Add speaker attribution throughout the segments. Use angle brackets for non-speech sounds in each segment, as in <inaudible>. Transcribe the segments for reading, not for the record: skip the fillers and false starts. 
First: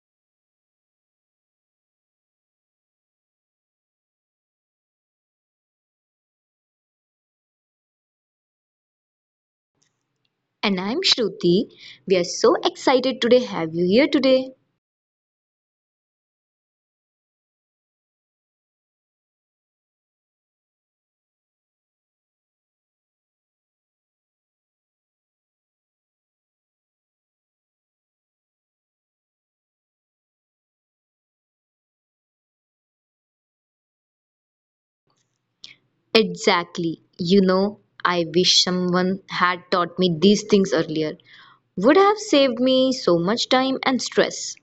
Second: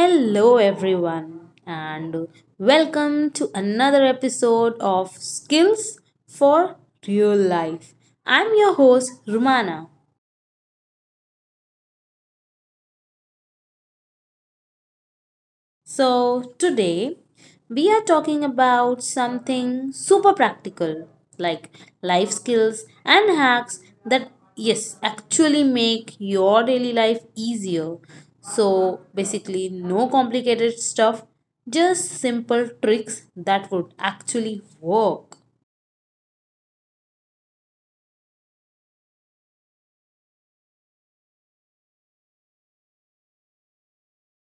Speaker 1: Hello, everyone, and welcome to another episode of Skills for Real Life. I'm your host, Rumana.
Speaker 2: And I'm Shruti. We are so excited today have you here today.
Speaker 1: So, today we are talking about something super practical like life skills and hacks that, yes, actually make your daily life easier. So, basically, no complicated stuff, just simple tricks that would actually work.
Speaker 2: Exactly. You know, I wish someone had taught me these things earlier. Would have saved me so much time and stress.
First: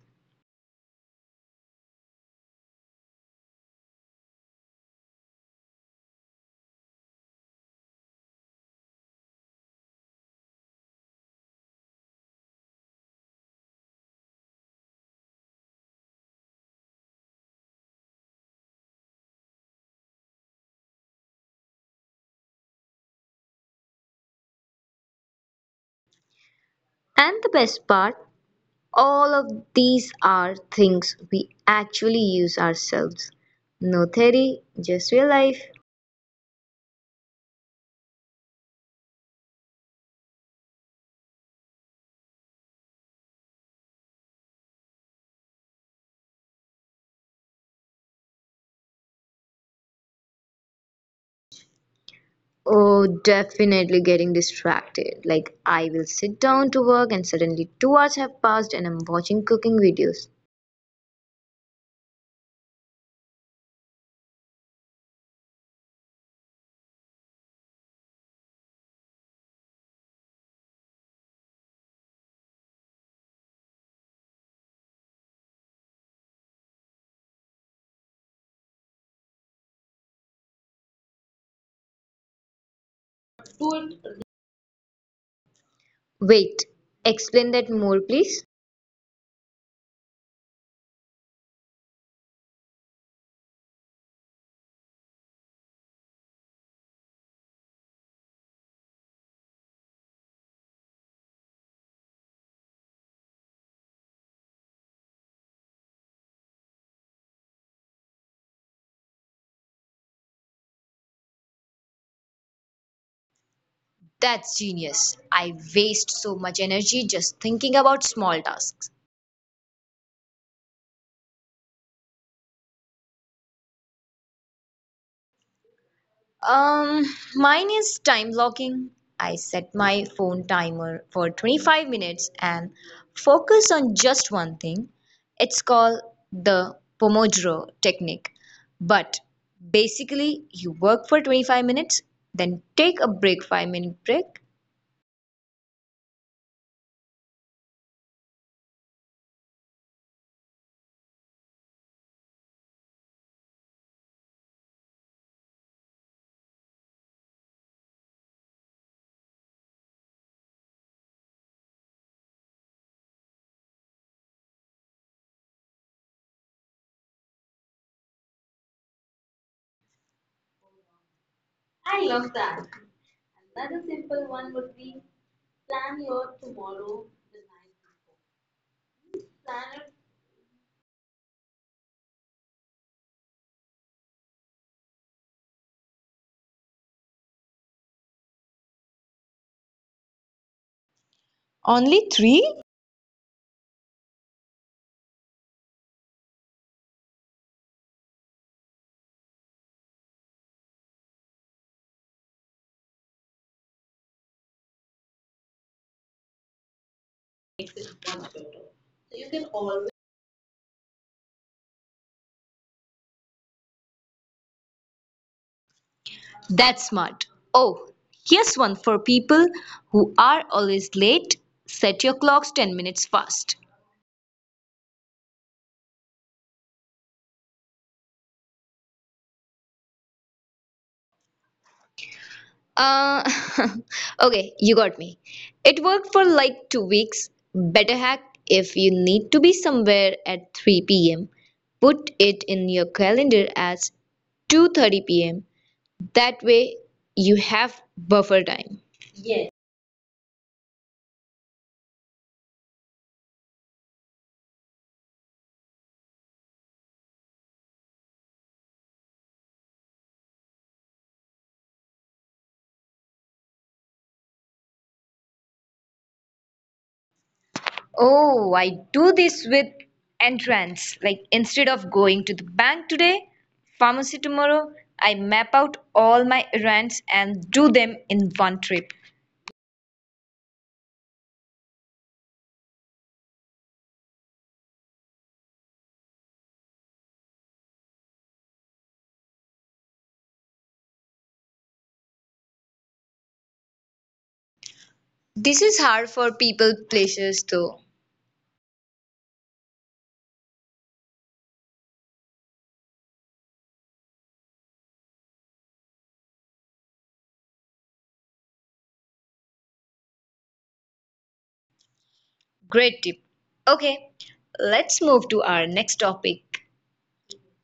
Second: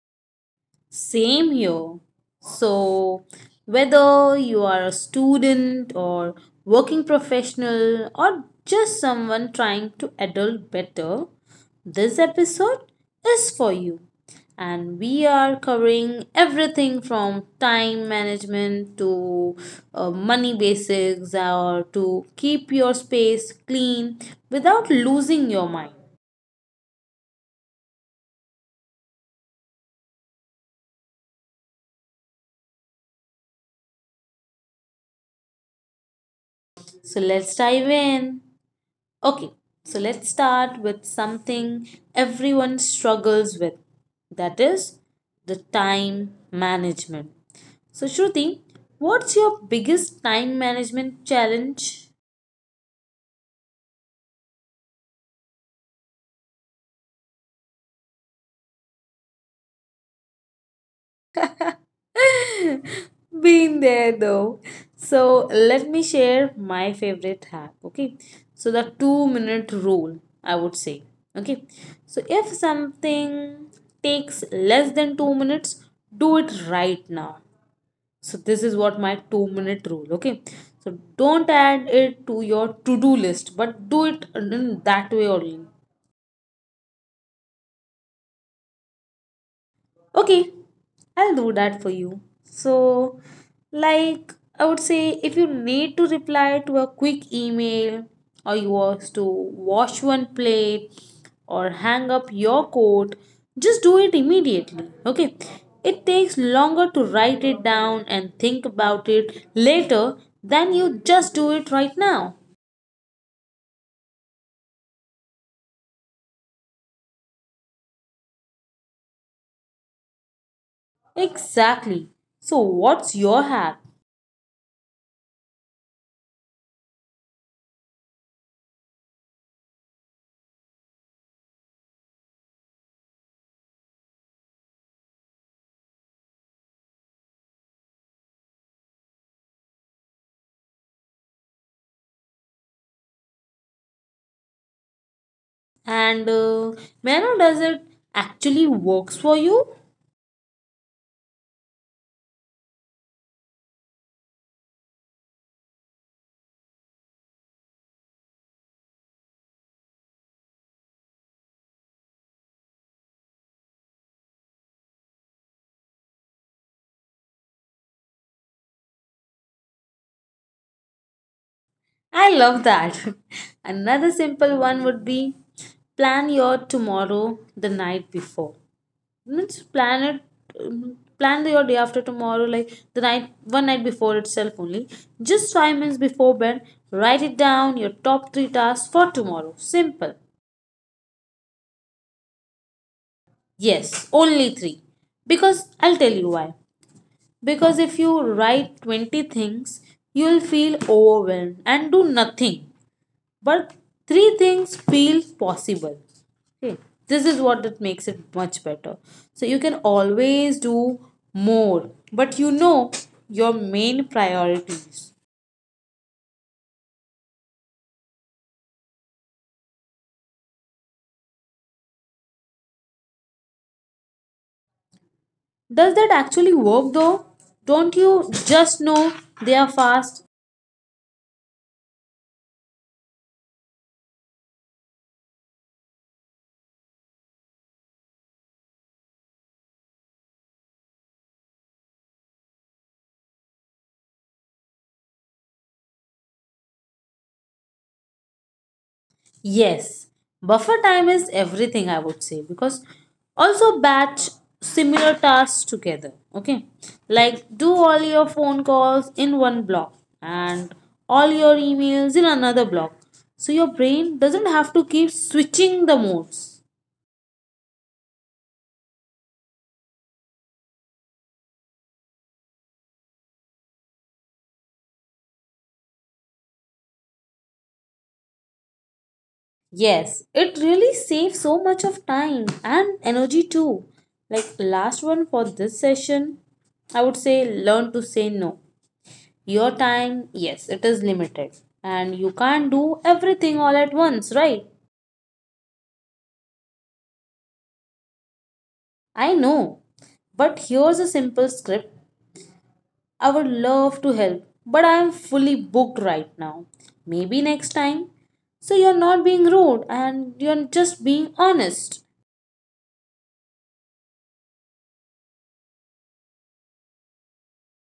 Speaker 1: Same here. So, whether you are a student or working professional or just someone trying to adult better, this episode is for you. And we are covering everything from time management to money basics or to keep your space clean without losing your mind.
Speaker 2: And the best part, all of these are things we actually use ourselves. No theory, just real life.
Speaker 1: So, let's dive in. Okay, so let's start with something everyone struggles with that is the time management. So, Shruti, what's your biggest time management challenge?
Speaker 2: Oh, definitely getting distracted. Like, I will sit down to work and suddenly 2 hours have passed and I'm watching cooking videos.
Speaker 1: <laughs> Been there though. So, let me share my favorite hack. Okay, so the 2-minute rule, I would say. Okay, so if something takes less than 2 minutes, do it right now. So this is what my 2-minute rule. Okay. So don't add it to your to do list, but do it in that way only.
Speaker 2: Wait, explain that more, please.
Speaker 1: Okay, I'll do that for you. So, like, I would say if you need to reply to a quick email, or you want to wash one plate, or hang up your coat, just do it immediately. Okay, it takes longer to write it down and think about it later than you just do it right now.
Speaker 2: That's genius. I waste so much energy just thinking about small tasks.
Speaker 1: Exactly. So, what's your hack?
Speaker 2: Um, Mine is time blocking. I set my phone timer for 25 minutes and focus on just one thing. It's called the Pomodoro technique. But basically, you work for 25 minutes, then take a break 5-minute break.
Speaker 1: And may I know, does it actually works for you? I love that. <laughs> Another simple one would be plan your tomorrow the night before. Means plan your day after tomorrow like the night one night before itself only. Just 5 minutes before bed, write it down your top 3 tasks for tomorrow. Simple.
Speaker 2: Only 3?
Speaker 1: Yes, only 3. Because I'll tell you why. Because if you write 20 things, you'll feel overwhelmed and do nothing, but three things feel possible. Okay, this is what it makes it much better, so you can always do more, but you know your main priorities.
Speaker 2: That's smart. Oh, here's one for people who are always late. Set your clocks 10 minutes fast.
Speaker 1: Does that actually work though? Don't you just know they are fast?
Speaker 2: Uh, <laughs> okay, you got me. It worked for like 2 weeks. Better hack if you need to be somewhere at 3 p.m. Put it in your calendar as 2:30 p.m. That way you have buffer time.
Speaker 1: Yes, buffer time is everything I would say because also batch similar tasks together. Okay, like do all your phone calls in one block and all your emails in another block so your brain doesn't have to keep switching the modes.
Speaker 2: Oh, I do this with entrance. Like instead of going to the bank today, pharmacy tomorrow, I map out all my errands and do them in one trip.
Speaker 1: Yes, it really saves so much of time and energy too. Like last one for this session, I would say learn to say no. Your time, yes, it is limited. And you can't do everything all at once, right?
Speaker 2: This is hard for people places though.
Speaker 1: I know. But here's a simple script. I would love to help, but I am fully booked right now. Maybe next time. So you're not being rude and you're just being honest.
Speaker 2: Great tip. Okay, let's move to our next topic.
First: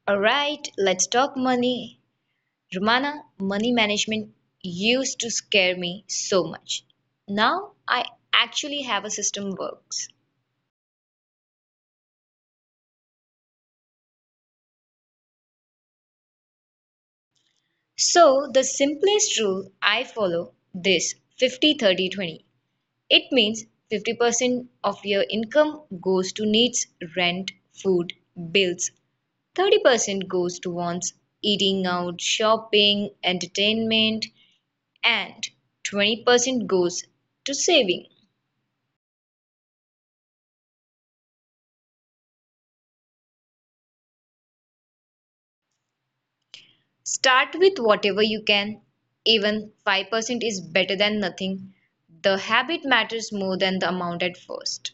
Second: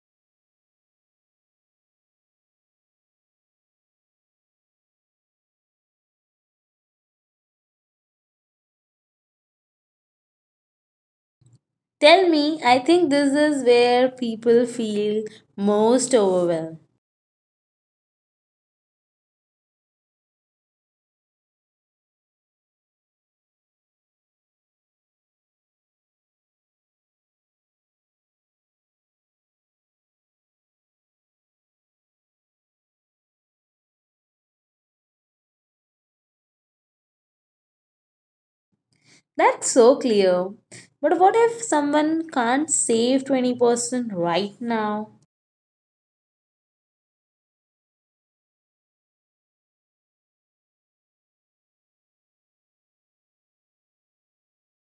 Speaker 2: All right, let's talk money. Romana, money management used to scare me so much. Now I actually have a system works.
Speaker 1: Tell me, I think this is where people feel most overwhelmed.
Speaker 2: So, the simplest rule I follow this 50-30-20. It means 50% of your income goes to needs, rent, food, bills. 30% goes to wants, eating out, shopping, entertainment, and 20% goes to saving.
Speaker 1: That's so clear. But what if someone can't save 20% right now?
Speaker 2: Start with whatever you can. Even 5% is better than nothing. The habit matters more than the amount at first.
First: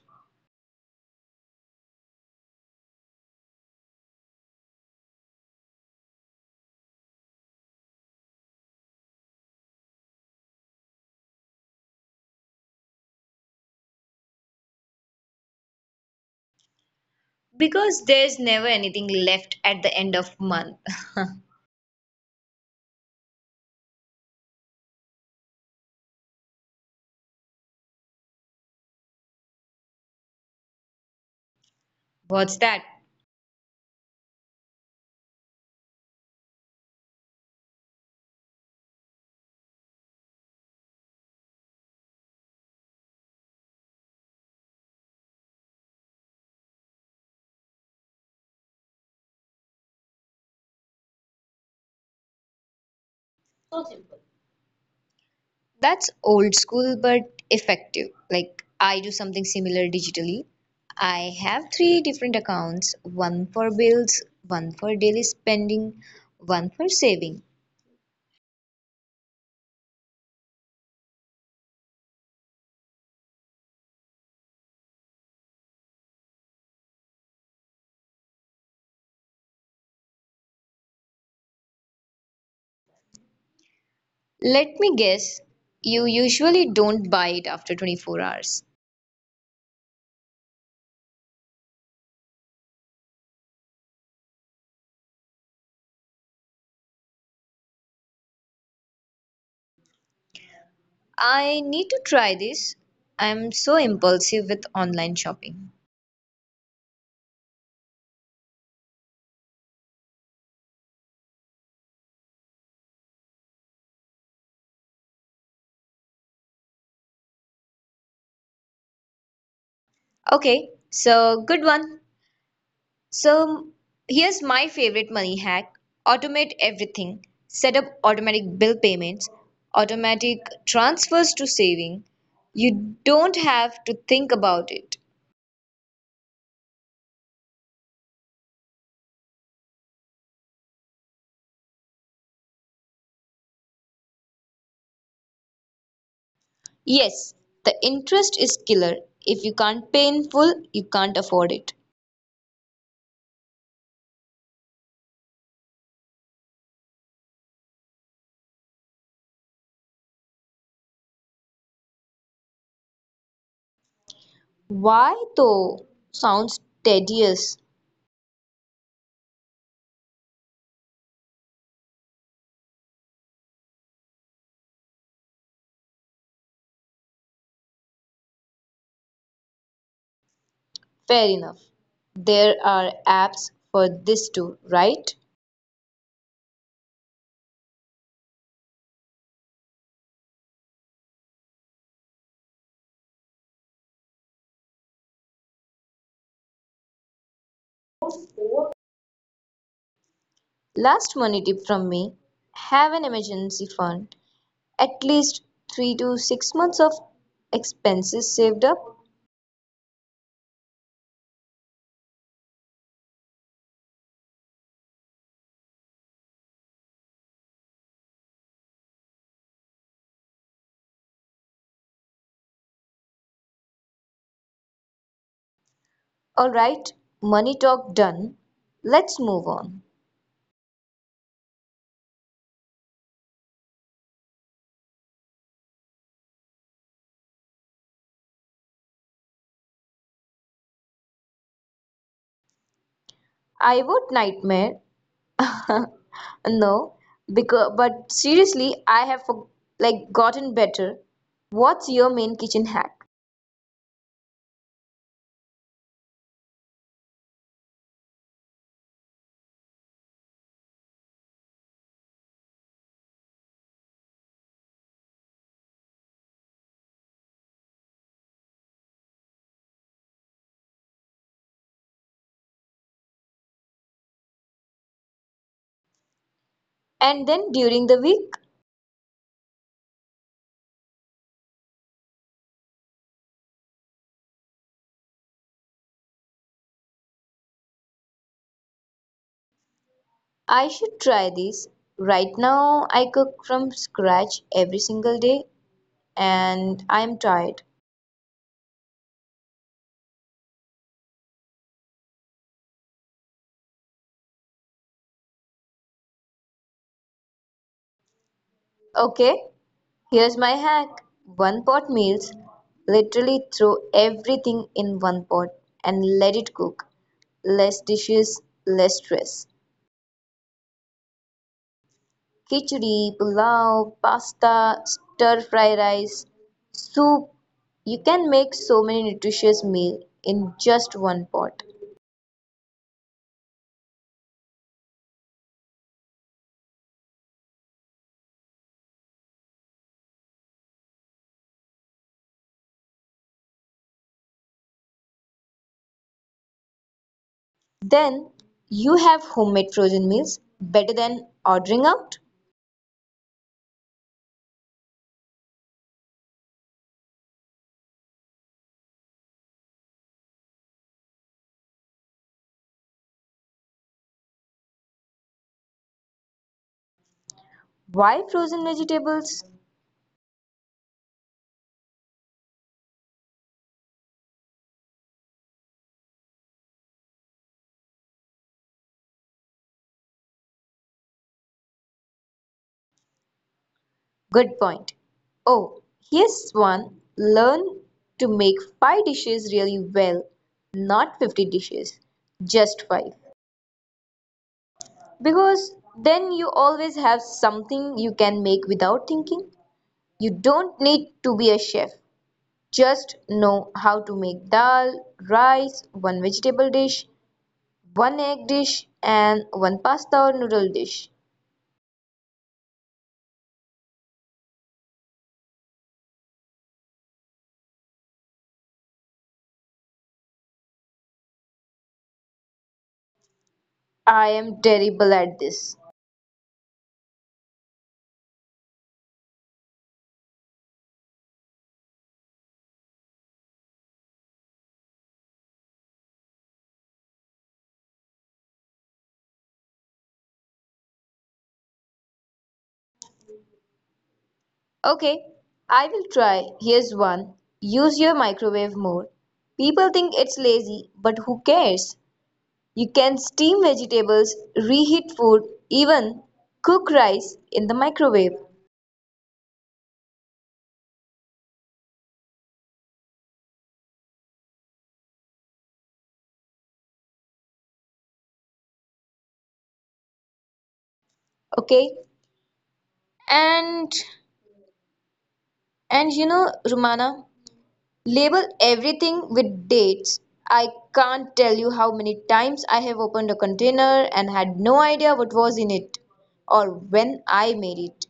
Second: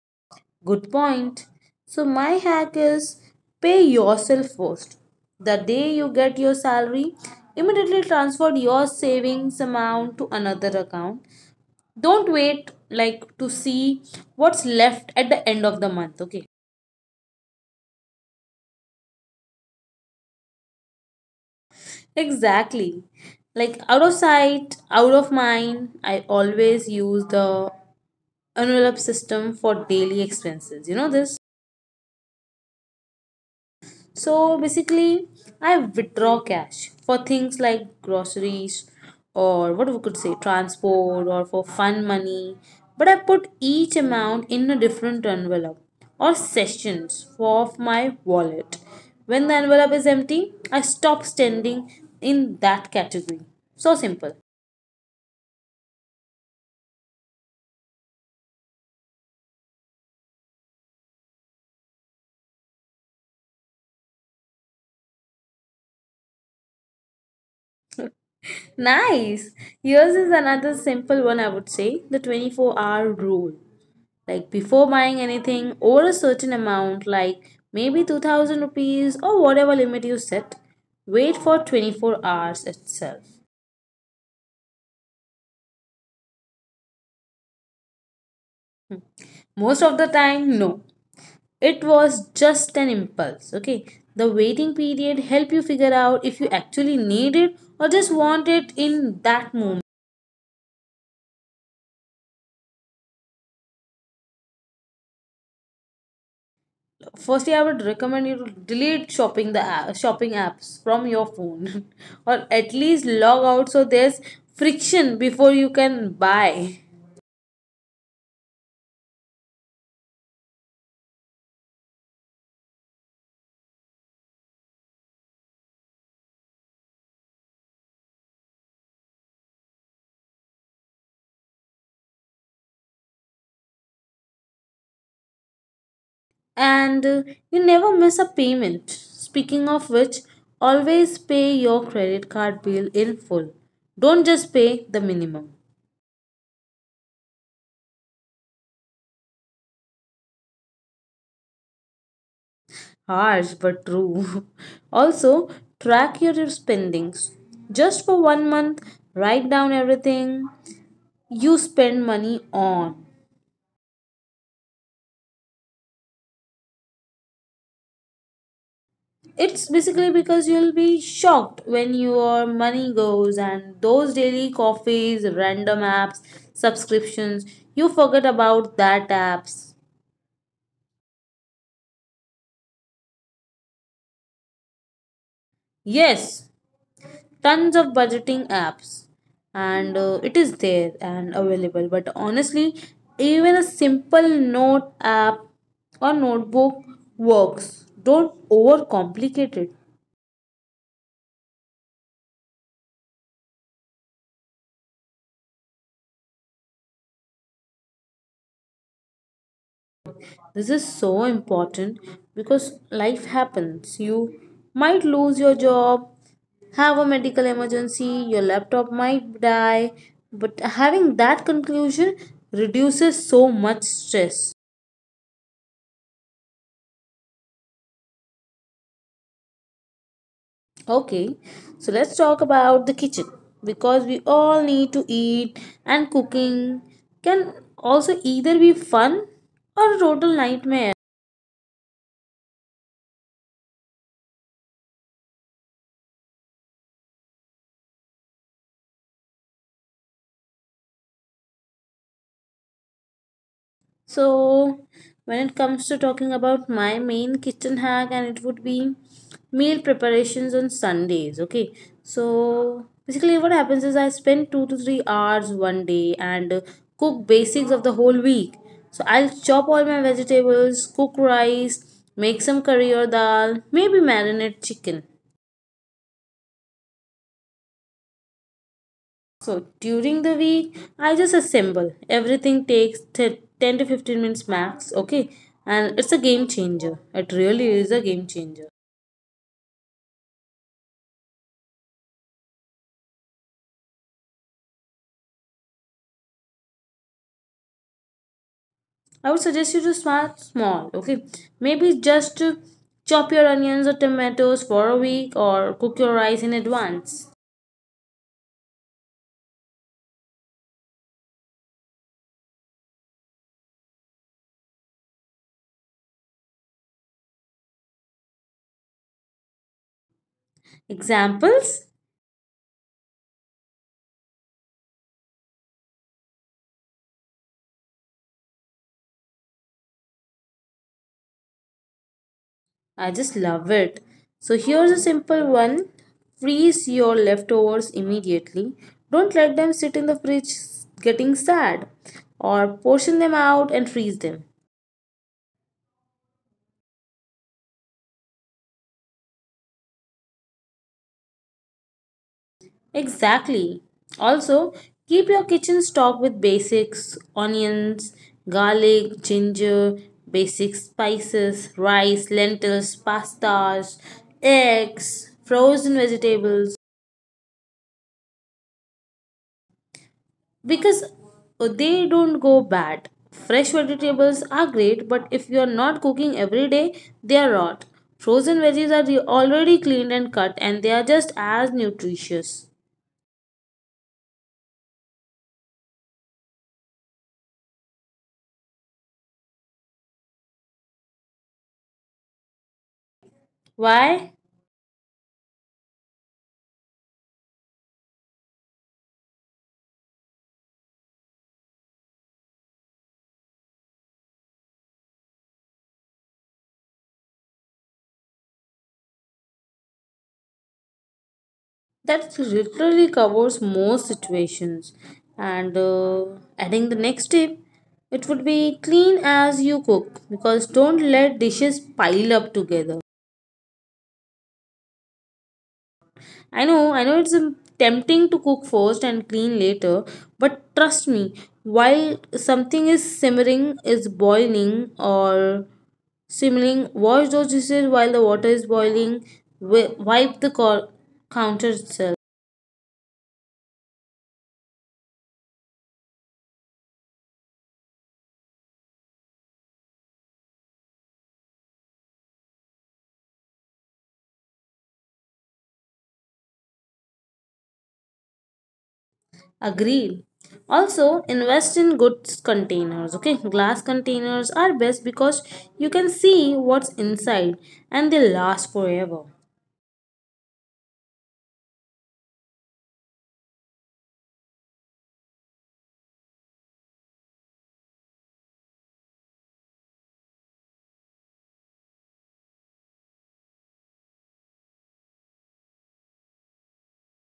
Speaker 1: Good point. So, my hack is pay yourself first. The day you get your salary, immediately transfer your savings amount to another account. Don't wait like to see what's left at the end of the month, okay?
Speaker 2: Because there's never anything left at the end of month.
Speaker 1: Exactly. Like out of sight, out of mind, I always use the envelope system for daily expenses. You know this?
Speaker 2: <laughs> What's that?
Speaker 1: So basically, I withdraw cash for things like groceries or what we could say transport or for fun money. But I put each amount in a different envelope or sessions of my wallet. When the envelope is empty, I stop standing in that category. So simple.
Speaker 2: That's old school but effective. Like I do something similar digitally. I have 3 different accounts one for bills, one for daily spending, one for saving.
Speaker 1: Nice. Yours is another simple one I would say the 24-hour rule. Like before buying anything over a certain amount like maybe 2000 rupees or whatever limit you set, wait for 24 hours itself.
Speaker 2: Let me guess, you usually don't buy it after 24 hours.
Speaker 1: Most of the time no, it was just an impulse. Okay, the waiting period help you figure out if you actually need it or just want it in that moment.
Speaker 2: I need to try this. I'm so impulsive with online shopping.
Speaker 1: Firstly, I would recommend you to delete shopping apps from your phone <laughs> or at least log out so there's friction before you can buy.
Speaker 2: Okay, so good one. So here's my favorite money hack. Automate everything. Set up automatic bill payments, automatic transfers to saving. You don't have to think about it.
Speaker 1: And you never miss a payment. Speaking of which, always pay your credit card bill in full. Don't just pay the minimum.
Speaker 2: Yes, the interest is killer. If you can't pay in full, you can't afford it.
Speaker 1: Harsh but true. <laughs> Also, track your spendings. Just for 1 month, write down everything you spend money on.
Speaker 2: Why though? Sounds tedious.
Speaker 1: It's basically because you'll be shocked when your money goes and those daily coffees, random apps, subscriptions, you forget about that apps.
Speaker 2: Fair enough. There are apps for this too, right?
Speaker 1: Yes, tons of budgeting apps, and it is there and available. But honestly, even a simple note app or notebook works. Don't overcomplicate it.
Speaker 2: Last money tip from me, have an emergency fund. At least 3 to 6 months of expenses saved up.
Speaker 1: This is so important because life happens. You might lose your job, have a medical emergency, your laptop might die, but having that conclusion reduces so much stress.
Speaker 2: All right, money talk done. Let's move on.
Speaker 1: Okay, so let's talk about the kitchen because we all need to eat, and cooking can also either be fun or a total nightmare.
Speaker 2: I would nightmare. <laughs> No, because but seriously, I have like gotten better. What's your main kitchen hack?
Speaker 1: So, when it comes to talking about my main kitchen hack, and it would be meal preparations on Sundays. Okay, so basically, what happens is I spend 2 to 3 hours one day and cook basics of the whole week. So, I'll chop all my vegetables, cook rice, make some curry or dal, maybe marinate chicken.
Speaker 2: And then during the week,
Speaker 1: So during the week, I just assemble. Everything takes 10 to 15 minutes max, okay? And it's a game changer. It really is a game changer.
Speaker 2: I should try this. Right now, I cook from scratch every single day and I'm tired.
Speaker 1: I would suggest you to start small, okay? Maybe just to chop your onions or tomatoes for a week or cook your rice in advance.
Speaker 2: Okay, here's my hack. One pot meals. Literally throw everything in one pot and let it cook. Less dishes, less stress.
Speaker 1: Examples?
Speaker 2: Khichdi, pulao, pasta, stir fry rice, soup. You can make so many nutritious meals in just one pot.
Speaker 1: I just love it. So here's a simple one. Freeze your leftovers immediately. Don't let them sit in the fridge getting sad or portion them out and freeze them.
Speaker 2: Then you have homemade frozen meals better than ordering out.
Speaker 1: Exactly. Also, keep your kitchen stocked with basics, onions, garlic, ginger, basic spices, rice, lentils, pastas, eggs, frozen vegetables
Speaker 2: Why frozen vegetables?
Speaker 1: because they don't go bad. Fresh vegetables are great, but if you are not cooking every day, they are rot. Frozen veggies are already cleaned and cut, and they are just as nutritious.
Speaker 2: Good point. Oh, here's one. Learn to make five dishes really well, not 50 dishes, just five.
Speaker 1: Why?
Speaker 2: Because then you always have something you can make without thinking. You don't need to be a chef. Just know how to make dal, rice, one vegetable dish, one egg dish, and one pasta or noodle dish.
Speaker 1: That literally covers most situations. And adding the next tip, it would be clean as you cook because don't let dishes pile up together.
Speaker 2: I am terrible at this.
Speaker 1: I know it's tempting to cook first and clean later, but trust me, while something is simmering, is boiling or simmering, wash those dishes while the water is boiling, wipe the counter itself.
Speaker 2: Okay, I will try. Here's one. Use your microwave more. People think it's lazy, but who cares? You can steam vegetables, reheat food, even cook rice in the microwave.
Speaker 1: Agreed. Also, invest in good containers. Okay, glass containers are best because you can see what's inside and they last forever.
Speaker 2: Okay? And and Romana, label everything with dates. I can't tell you how many times I have opened a container and had no idea what was in it or when I made it.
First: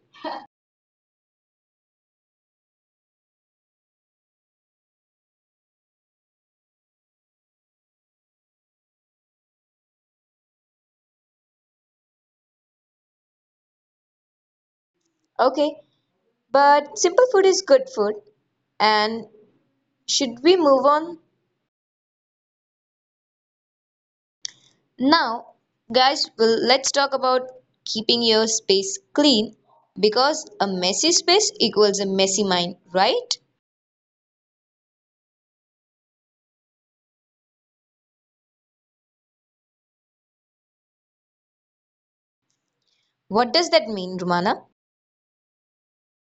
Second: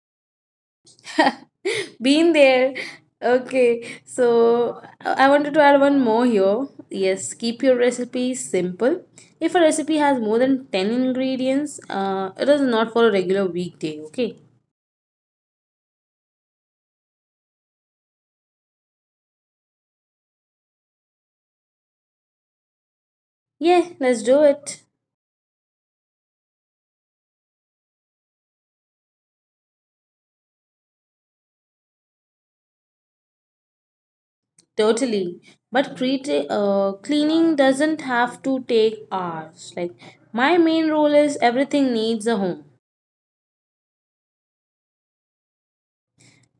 Speaker 1: <laughs> Been there. Okay, so I wanted to add one more here. Yes, keep your recipe simple. If a recipe has more than 10 ingredients, it is not for a regular weekday, okay?
Speaker 2: Okay, but simple food is good food. And should we move on
Speaker 1: Yeah, let's do it.
Speaker 2: now? Guys, well, let's talk about keeping your space clean because a messy space equals a messy mind, right?
Speaker 1: Totally. But cleaning doesn't have to take hours. Like, my main rule is everything needs a home.
Speaker 2: What does that mean, Romana?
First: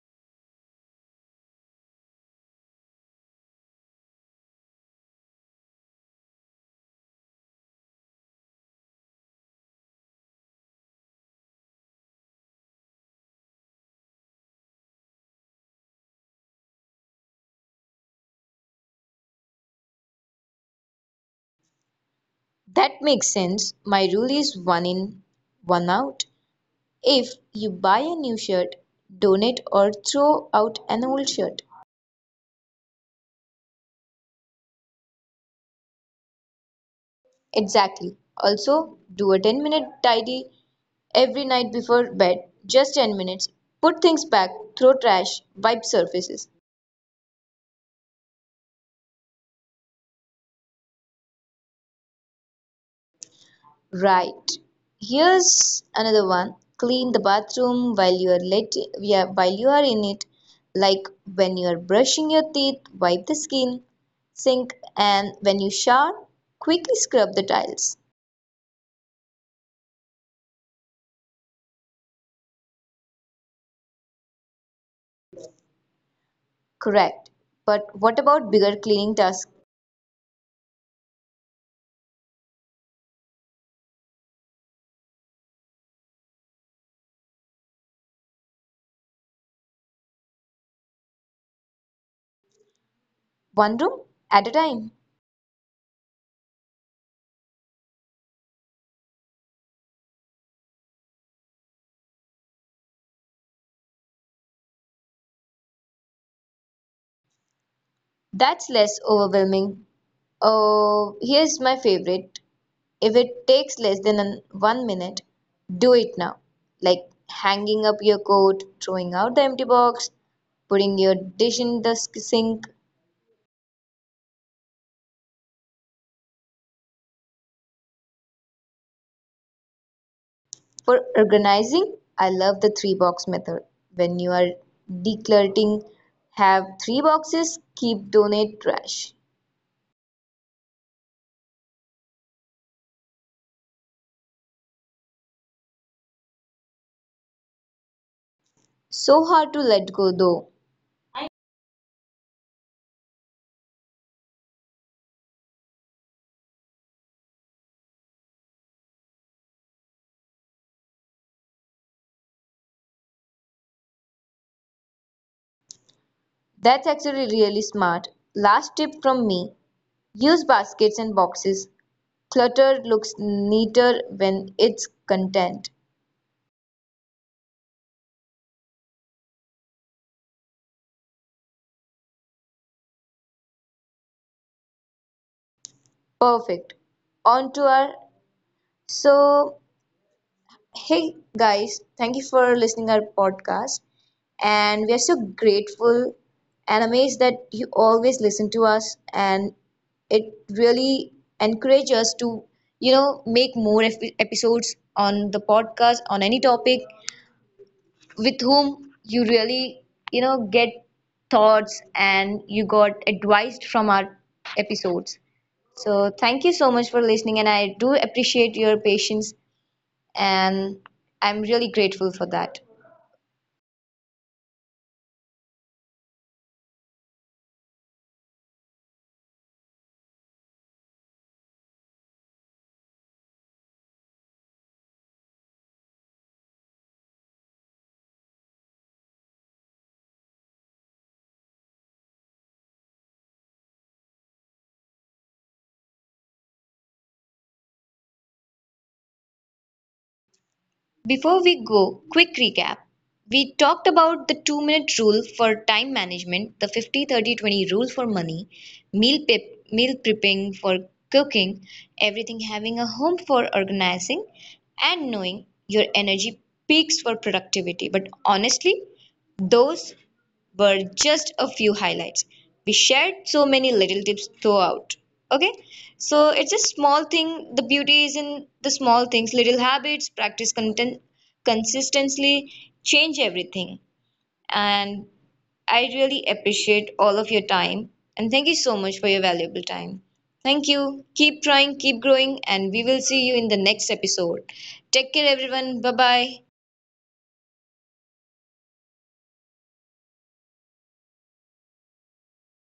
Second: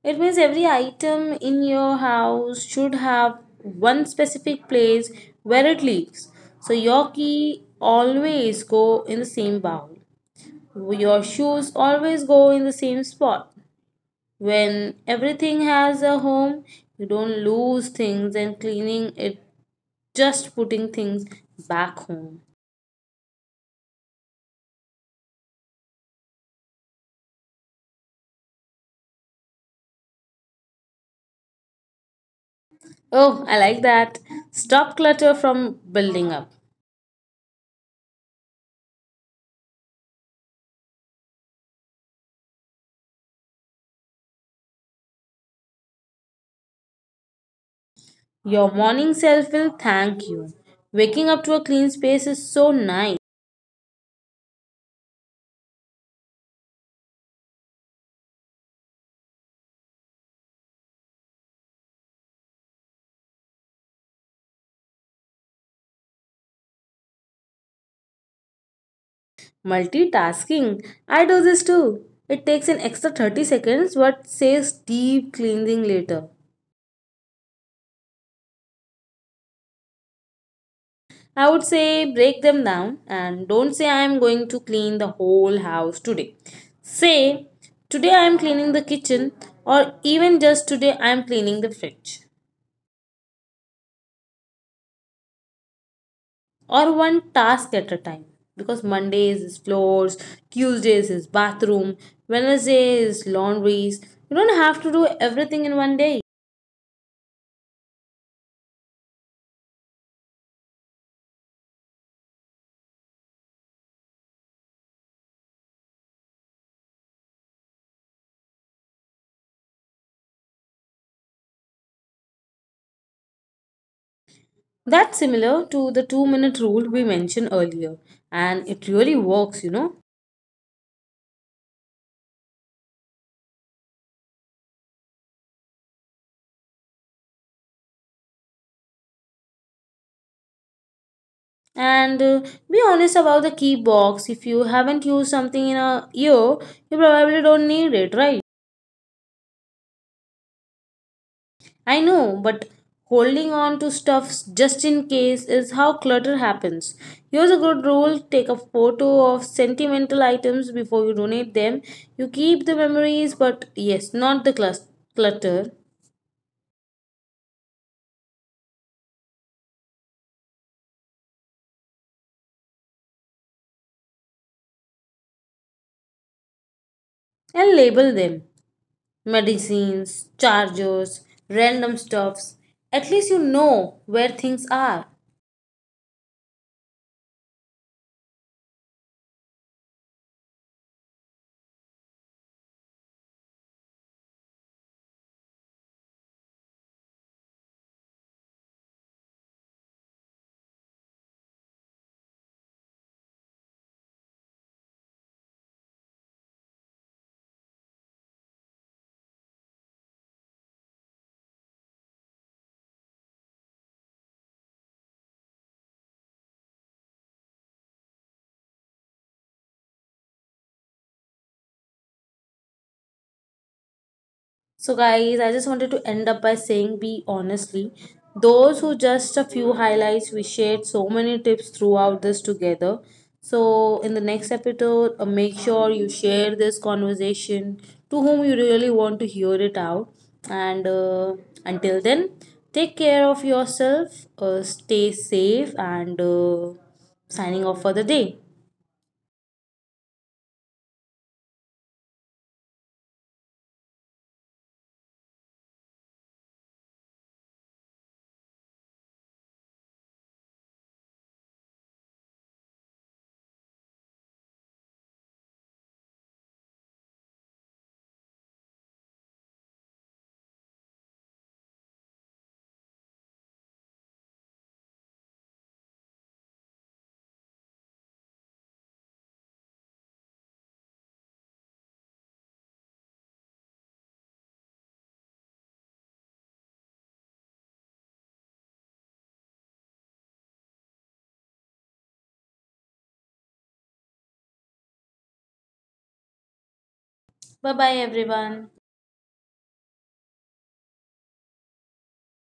Speaker 1: It means every item in your house should have one specific place where it lives. So your key always go in the same bowl. Your shoes always go in the same spot. When everything has a home, you don't lose things and cleaning it just putting things back home.
Speaker 2: That makes sense. My rule is one in, one out. If you buy a new shirt, donate or throw out an old shirt.
Speaker 1: Oh, I like that. Stop clutter from building up.
Speaker 2: Exactly. Also, do a 10-minute tidy. Every night before bed, just 10 minutes. Put things back, throw trash, wipe surfaces.
Speaker 1: Your morning self will thank you. Waking up to a clean space is so nice.
Speaker 2: Right. Here's another one. Clean the bathroom while you are let yeah, while you are in it. Like when you are brushing your teeth, wipe the skin, sink, and when you shower, quickly scrub the tiles.
Speaker 1: Multitasking. I do this too. It takes an extra 30 seconds but says deep cleansing later.
Speaker 2: Correct. But what about bigger cleaning tasks?
Speaker 1: I would say break them down and don't say I am going to clean the whole house today. Say today I am cleaning the kitchen or even just today I am cleaning the fridge
Speaker 2: One room at a time.
Speaker 1: or one task at a time because Monday is floors, Tuesdays is bathroom, Wednesday is laundries. You don't have to do everything in one day.
Speaker 2: That's less overwhelming. Oh, here's my favorite. If it takes less than 1 minute, do it now. Like hanging up your coat, throwing out the empty box, putting your dish in the sink.
Speaker 1: That's similar to the 2-minute rule we mentioned earlier, and it really works.
Speaker 2: For organizing, I love the three box method. When you are decluttering, have three boxes, keep donate trash.
Speaker 1: And be honest about the key box. If you haven't used something in a year, you probably don't need it, right?
Speaker 2: So hard to let go though.
Speaker 1: I know, but holding on to stuff just in case is how clutter happens. Here's a good rule: take a photo of sentimental items before you donate them. You keep the memories, but yes, not the clutter,
Speaker 2: That's actually really smart. Last tip from me, use baskets and boxes. Clutter looks neater when it's content.
Speaker 1: and label them. Medicines, chargers, random stuffs. At least you know where things are.
Speaker 2: Perfect. On to our so Hey guys, thank you for listening our podcast and we are so grateful and amazed that you always listen to us and it really encourages us to make more episodes on the podcast on any topic with whom you really, get thoughts and you got advised from our episodes. So thank you so much for listening, and I do appreciate your patience, and I'm really grateful for that.
Speaker 1: So, guys, I just wanted to end up by saying be honestly. Those who just a few highlights, we shared so many tips throughout this together. So, in the next episode, make sure you share this conversation to whom you really want to hear it out. And until then, take care of yourself, stay safe, and signing off for the day.
Speaker 2: Before we go, quick recap. We talked about the two-minute rule for time management, the 50-30-20 rule for money, meal prepping for cooking, everything having a home for organizing, and knowing your energy peaks for productivity. But honestly, those were just a few highlights. We shared so many little tips throughout. Okay, so it's a small thing. The beauty is in the small things, little habits, practice content consistently, change everything. And I really appreciate all of your time. And thank you so much for your valuable time. Thank you. Keep trying, keep growing, and we will see you in the next episode. Take care, everyone. Bye bye.
Speaker 1: Bye bye, everyone.